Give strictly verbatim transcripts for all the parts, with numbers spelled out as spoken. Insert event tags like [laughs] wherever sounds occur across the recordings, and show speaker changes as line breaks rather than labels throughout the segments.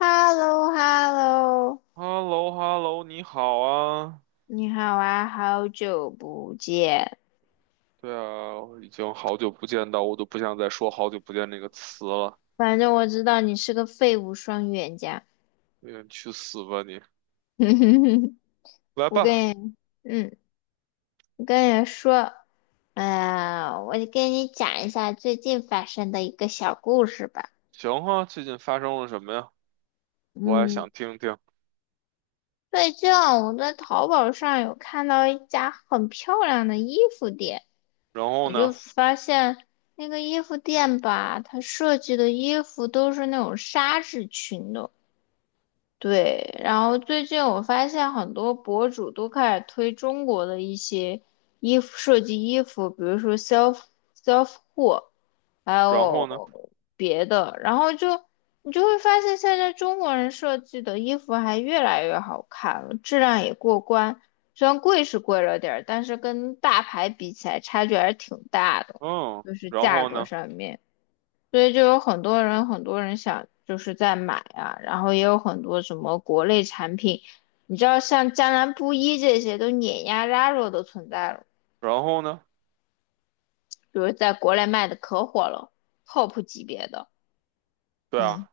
h e l l o h e l l o
h e l l o h e l l o 你好啊。
你好啊，好久不见。
对啊，我已经好久不见到，我都不想再说“好久不见”这个词了。
反正我知道你是个废物双语言家。
嗯你去死吧你！
[laughs]
来
我
吧，
跟你，嗯，我跟你说，呀，我就跟你讲一下最近发生的一个小故事吧。
行啊，最近发生了什么呀？我还
嗯，
想听听。
最近啊我在淘宝上有看到一家很漂亮的衣服店，
然后
我就
呢？
发现那个衣服店吧，它设计的衣服都是那种纱质裙的。对，然后最近我发现很多博主都开始推中国的一些衣服设计衣服，比如说 self self 货，还
然后呢？
有别的，然后就你就会发现现在中国人设计的衣服还越来越好看了，质量也过关，虽然贵是贵了点儿，但是跟大牌比起来差距还是挺大的，
嗯，
就是
然
价
后
格
呢？
上面。所以就有很多人，很多人想就是在买啊，然后也有很多什么国内产品，你知道像江南布衣这些都碾压 Zara 的存在了，
然后呢？
就是在国内卖的可火了，top 级别的，
对
嗯，
啊，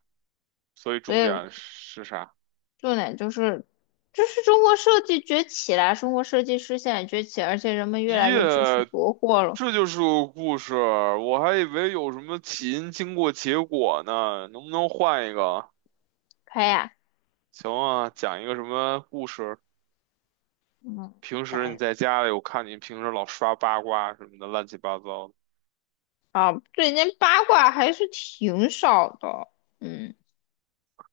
所以
所
重
以
点是啥？
重点就是，就是中国设计崛起啦，中国设计师现在崛起，而且人们越来
耶，
越支持国货了，
这就是个故事，我还以为有什么起因、经过、结果呢，能不能换一个啊？
开呀，
行啊，讲一个什么故事？
嗯，
平
加
时你
油
在家里，我看你平时老刷八卦什么的，乱七八糟的，
啊，最近八卦还是挺少的，嗯。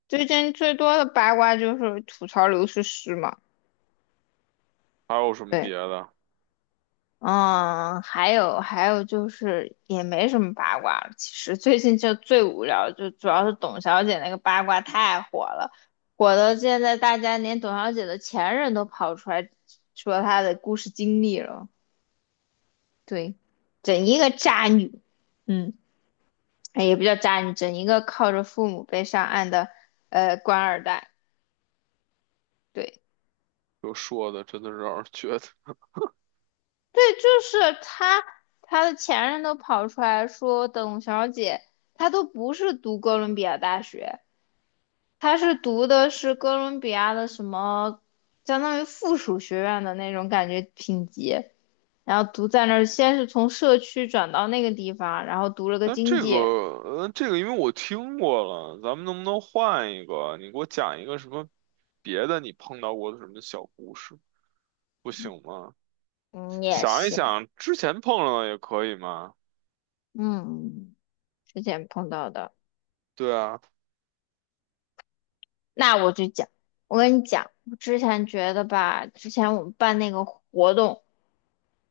最近最多的八卦就是吐槽刘诗诗嘛，
还有什么
对，
别的？
嗯，还有还有就是也没什么八卦了，其实最近就最无聊，就主要是董小姐那个八卦太火了，火到现在大家连董小姐的前任都跑出来说她的故事经历了，对，整一个渣女，嗯，哎也不叫渣女，整一个靠着父母被上岸的呃官二代，对，
就说的，真的是让人觉得。
对，就是他，他的前任都跑出来说，董小姐她都不是读哥伦比亚大学，她是读的是哥伦比亚的什么，相当于附属学院的那种感觉品级，然后读在那儿，先是从社区转到那个地方，然后读了个
那
经
这个，
济，
呃，这个，因为我听过了，咱们能不能换一个？你给我讲一个什么别的你碰到过的什么小故事，不行吗？
嗯，也
想一
行，
想之前碰上的也可以吗？
嗯，之前碰到的，
对啊，
那我就讲，我跟你讲，我之前觉得吧，之前我们办那个活动。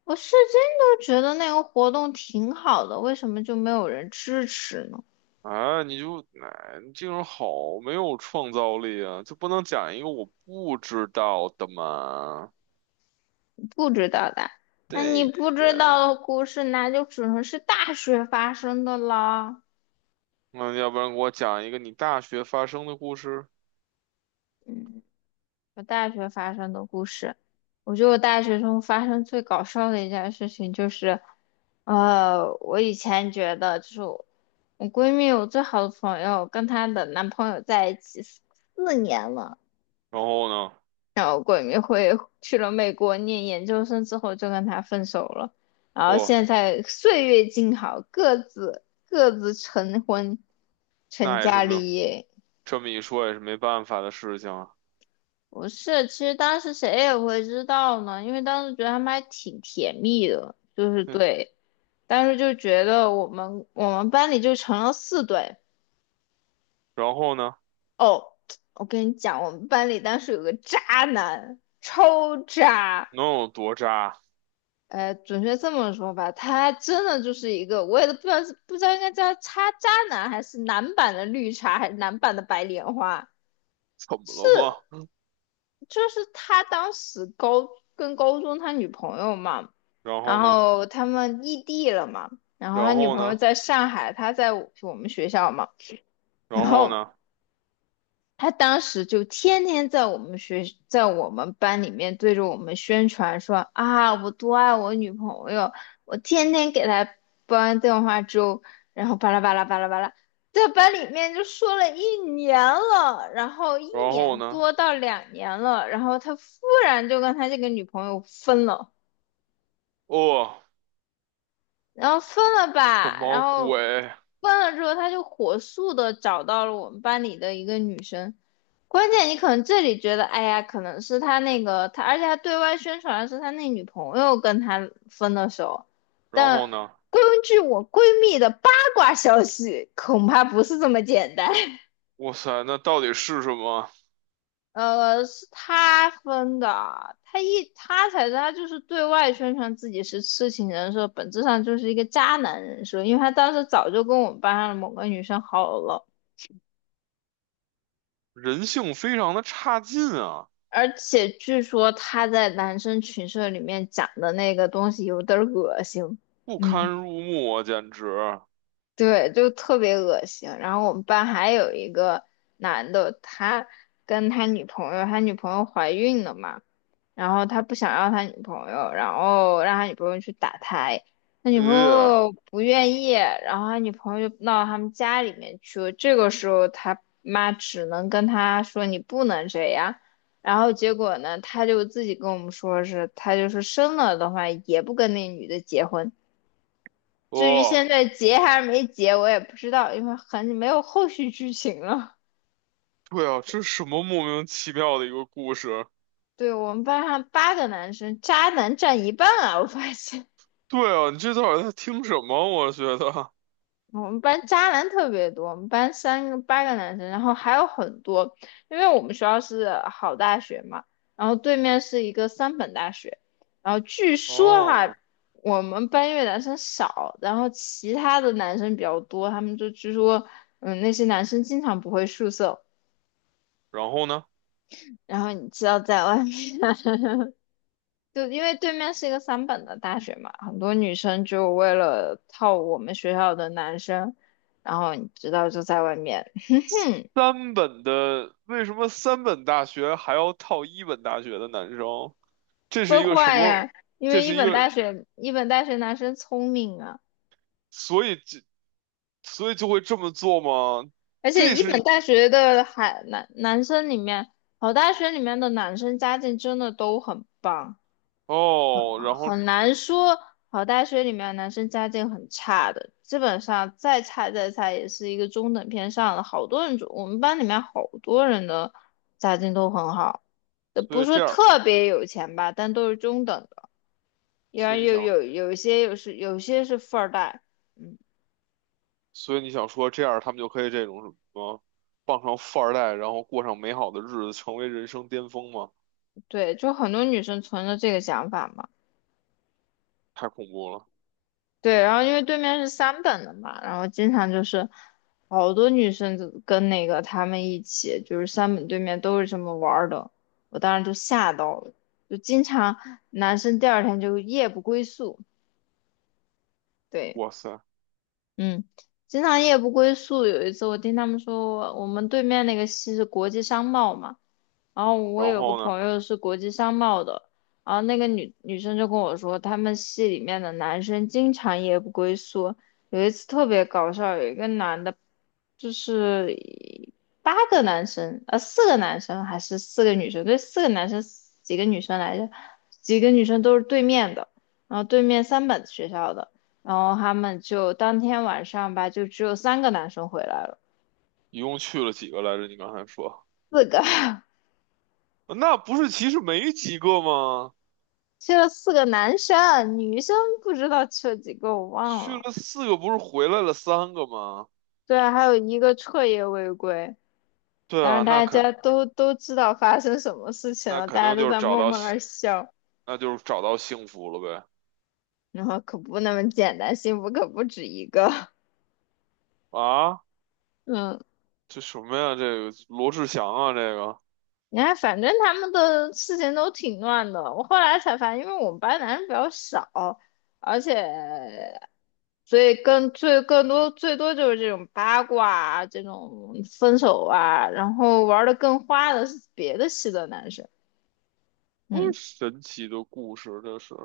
我是真的觉得那个活动挺好的，为什么就没有人支持呢？
啊，你就，哎，你这个人好没有创造力啊，就不能讲一个我不知道的吗？
不知道的，那你
对
不知
呀。
道的故事，那就只能是大学发生的啦。
那要不然给我讲一个你大学发生的故事。
嗯，我大学发生的故事，我觉得我大学中发生最搞笑的一件事情就是，呃，我以前觉得就是我我闺蜜，我最好的朋友跟她的男朋友在一起四四年了。
然后呢，
鬼迷会去了美国念研究生之后就跟他分手了，然后
不，
现在岁月静好，各自各自成婚，成
那也是
家
没有，
立业。
这么一说也是没办法的事情啊。
不是，其实当时谁也会知道呢，因为当时觉得他们还挺甜蜜的，就是
嗯，
对，当时就觉得我们我们班里就成了四对。
然后呢，
哦，我跟你讲，我们班里当时有个渣男，超渣。
能有多渣？
呃，准确这么说吧，他真的就是一个，我也都不知道是不知道应该叫他渣渣男，还是男版的绿茶，还是男版的白莲花？
怎么
是，
了吗？
就是他当时高跟高中他女朋友嘛，
然后
然
呢，
后他们异地了嘛，然后他
然
女
后
朋友
呢，
在上海，他在我们学校嘛，然
然后呢，
后他当时就天天在我们学，在我们班里面对着我们宣传说啊，我多爱我女朋友，我天天给她煲电话粥，然后巴拉巴拉巴拉巴拉，在班里面就说了一年了，然后一
然后
年
呢？
多到两年了，然后他忽然就跟他这个女朋友分了。
哦，
然后分了
什
吧，然
么
后
鬼？
分了之后，他就火速的找到了我们班里的一个女生。关键你可能这里觉得，哎呀，可能是他那个他，而且他对外宣传的是他那女朋友跟他分的手，
然
但
后呢？
根据我闺蜜的八卦消息，恐怕不是这么简单。[laughs]
哇塞，那到底是什么？
呃，是他分的啊，他一他才是他就是对外宣传自己是痴情人设，本质上就是一个渣男人设，因为他当时早就跟我们班上的某个女生好了，
人性非常的差劲啊，
而且据说他在男生群社里面讲的那个东西有点儿恶心，
不堪
嗯。
入目啊，简直！
对，就特别恶心。然后我们班还有一个男的，他跟他女朋友，他女朋友怀孕了嘛，然后他不想要他女朋友，然后让他女朋友去打胎，他女朋
咦，
友不愿意，然后他女朋友就闹到他们家里面去了。这个时候他妈只能跟他说你不能这样，然后结果呢，他就自己跟我们说是，他就是生了的话也不跟那女的结婚。至于
哦，
现在结还是没结，我也不知道，因为很没有后续剧情了。
对啊，这是什么莫名其妙的一个故事？
对我们班上八个男生，渣男占一半啊！我发现
[laughs] 对啊，你这到底在听什么？我觉得，
我们班渣男特别多，我们班三个八个男生，然后还有很多，因为我们学校是好大学嘛，然后对面是一个三本大学，然后据说哈，
哦，
我们班因为男生少，然后其他的男生比较多，他们就据说，嗯，那些男生经常不回宿舍，
然后呢？
然后你知道在外面。就因为对面是一个三本的大学嘛，很多女生就为了套我们学校的男生，然后你知道就在外面
三本的，为什么三本大学还要套一本大学的男生？这是
会
一个什
坏
么？
呀。因
这
为一
是一
本
个，
大学一本大学男生聪明啊，
所以这，所以就会这么做吗？
而且
这
一本
是，
大学的海男男生里面，好大学里面的男生家境真的都很棒。
哦，然后，
很难说，好大学里面男生家境很差的，基本上再差再差也是一个中等偏上的。好多人就，我们班里面好多人的家境都很好，呃不
所以
是说
这样，
特别有钱吧，但都是中等的。因
所以
为
你
有
想，
有有一些有是有些是富二代，嗯，
所以你想说这样，他们就可以这种什么，傍上富二代，然后过上美好的日子，成为人生巅峰吗？
对，就很多女生存着这个想法嘛。
太恐怖了，
对，然后因为对面是三本的嘛，然后经常就是好多女生就跟那个他们一起，就是三本对面都是这么玩儿的，我当时就吓到了，就经常男生第二天就夜不归宿，对。
哇塞！
嗯，经常夜不归宿。有一次我听他们说我，们对面那个系是国际商贸嘛，然后我
然
有个
后呢？
朋友是国际商贸的，然后那个女女生就跟我说，他们系里面的男生经常夜不归宿。有一次特别搞笑，有一个男的，就是八个男生，呃，四个男生还是四个女生？对，四个男生，几个女生来着？几个女生都是对面的，然后对面三本学校的。然后他们就当天晚上吧，就只有三个男生回来了，
一共去了几个来着？你刚才说，
四个 [laughs]
呃那不是其实没几个吗？
去了四个男生，女生不知道去了几个，我忘
去
了。
了四个，不是回来了三个吗？
对，啊，还有一个彻夜未归，
对
当
啊，
然
那
大
肯
家都都知道发生什么事情
那
了，
肯
大家
定
都
就是
在
找
默
到，
默那儿笑，
那就是找到幸福了呗。
然后可不那么简单，幸福可不止一个，
啊，
[laughs] 嗯。
这什么呀？这个罗志祥啊，这个
你看，反正他们的事情都挺乱的。我后来才发现，因为我们班男生比较少，而且所以更最更多最多就是这种八卦啊这种分手啊，然后玩的更花的是别的系的男生。
多
嗯，
神奇的故事，这是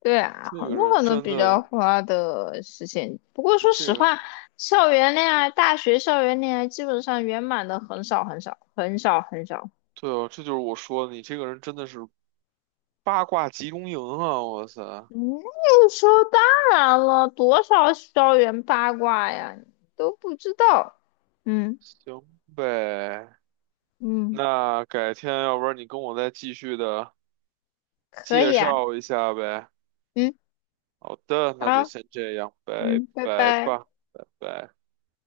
对啊，
这
很
个
多
人
很多
真
比较
的，
花的事情。不过
你
说
这
实
个
话，校园恋爱、大学校园恋爱基本上圆满的很少很少很少很少
对哦，这就是我说的，你这个人真的是八卦集中营啊！我塞，
嗯，有说时候当然了，多少校园八卦呀，你都不知道。嗯
行呗，
嗯，
那改天要不然你跟我再继续的。
可
介
以啊，
绍一下呗。
嗯，
好的，那就
好，
先这样，拜
嗯，拜
拜
拜。
吧，拜拜。